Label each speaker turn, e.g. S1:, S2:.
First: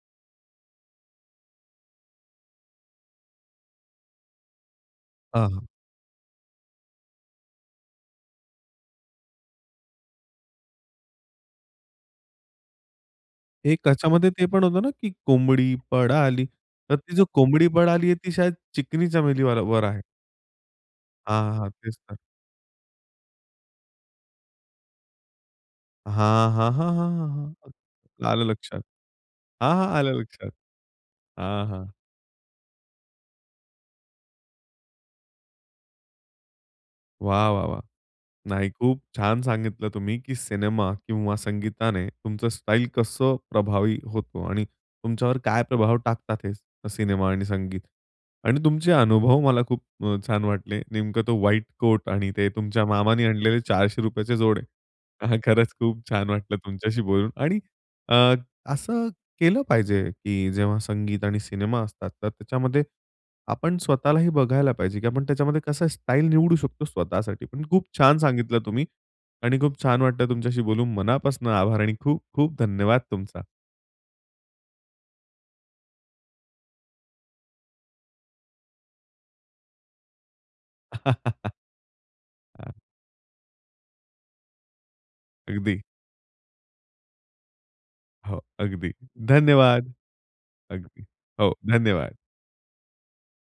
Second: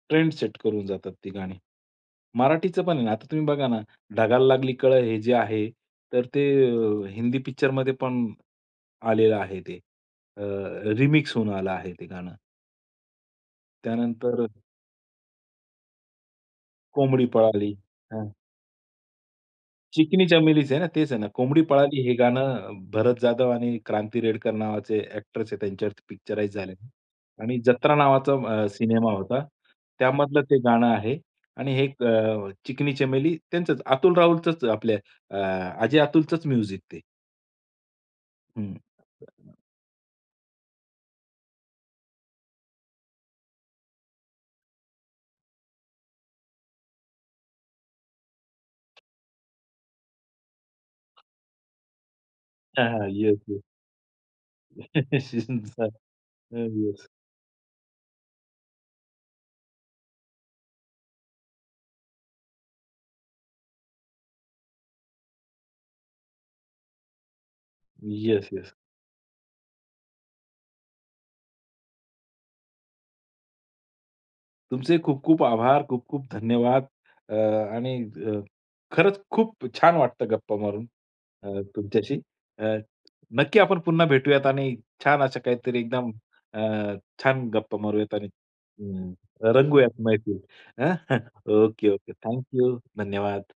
S1: Trend set करून जातात ती गाणी. मराठीचं पण आहे ना, आता तुम्ही बघा ना, ढगाला लागली कळं हे जे
S2: हां.
S1: आहे तर, ते अ, हिंदी पिक्चरमध्ये पण आलेलं आहे. ते अ, रिमिक्स होऊन आलं आहे ते गाणं.
S2: एक त्याच्यामध्ये ते
S1: त्यानंतर
S2: पण होतं ना, की कोंबडी पळाली, तर ती जी
S1: कोंबडी
S2: कोंबडी
S1: पळाली.
S2: पळाली आहे.
S1: हं.
S2: ती शायद चिकणी चमेलीवर आहे.
S1: चिकनी चमेलीच आहे ना, तेच आहे ना.
S2: हां,
S1: कोंबडी
S2: हां. तेच
S1: पळाली हे
S2: तर.
S1: गाणं भरत जाधव आणि क्रांती रेडकर नावाचे अ‍ॅक्ट्रेस आहेत त्यांच्यावरती
S2: हां,
S1: पिक्चराईज
S2: हां.
S1: झालंय.
S2: हां, हां. हां,
S1: आणि जत्रा
S2: हां.
S1: नावाचा
S2: आलं
S1: अ,
S2: लक्षात.
S1: सिनेमा होता.
S2: हां, हां. आलं
S1: त्यामधलं
S2: लक्षात.
S1: ते गाणं आहे
S2: हां,
S1: आणि हे
S2: हां.
S1: एक अ, चिकनी चमेली, त्यांचंच अतुल राहुलचंच, आपल्या आ, अजय अतुलचंच म्युझिक ते.
S2: वाह, वाह, वाह! नाही,
S1: हं.
S2: खूप छान सांगितलं तुम्ही, की सिनेमा किंवा संगीताने तुमचं स्टाईल कसं प्रभावी होतो आणि तुमच्यावर काय प्रभाव टाकतात हे सिनेमा आणि संगीत. आणि तुमचे अनुभव मला खूप अ, छान वाटले. नेमकं तो व्हाईट कोट आणि ते तुमच्या
S1: हां, हां.
S2: मामांनी
S1: येस,
S2: आणलेले
S1: येस.
S2: ₹400 चे जोडे हां, खरंच खूप छान वाटलं
S1: [unintelligible]
S2: तुमच्याशी
S1: येस.
S2: बोलून. आणि अ, असं केलं पाहिजे की जेव्हा संगीत आणि सिनेमा असतात, तर त्याच्यामध्ये आपण स्वतःलाही बघायला पाहिजे, की आपण त्याच्यामध्ये कसं स्टाईल निवडू शकतो स्वतःसाठी पण. खूप छान
S1: येस,
S2: सांगितलं
S1: येस.
S2: तुम्ही आणि खूप छान वाटतं तुमच्याशी बोलून. मनापासून आभार आणि खूप, खूप धन्यवाद तुमचा.
S1: तुमचे खूप-खूप आभार, खूप-खूप धन्यवाद. अ, आणि अ, खरंच खूप छान वाटतं गप्पा मारून अ, तुमच्याशी.
S2: हां.
S1: अ, नक्की आपण पुन्हा भेटूयात आणि छान असं काहीतरी
S2: अगदी.
S1: एकदम अ, छान गप्पा मारूयात आणि
S2: हो. अगदी
S1: हं,
S2: धन्यवाद.
S1: रंगूयात मैफल हं.
S2: अगदी हो,
S1: ओके, ओके.
S2: धन्यवाद.
S1: Thank you. धन्यवाद.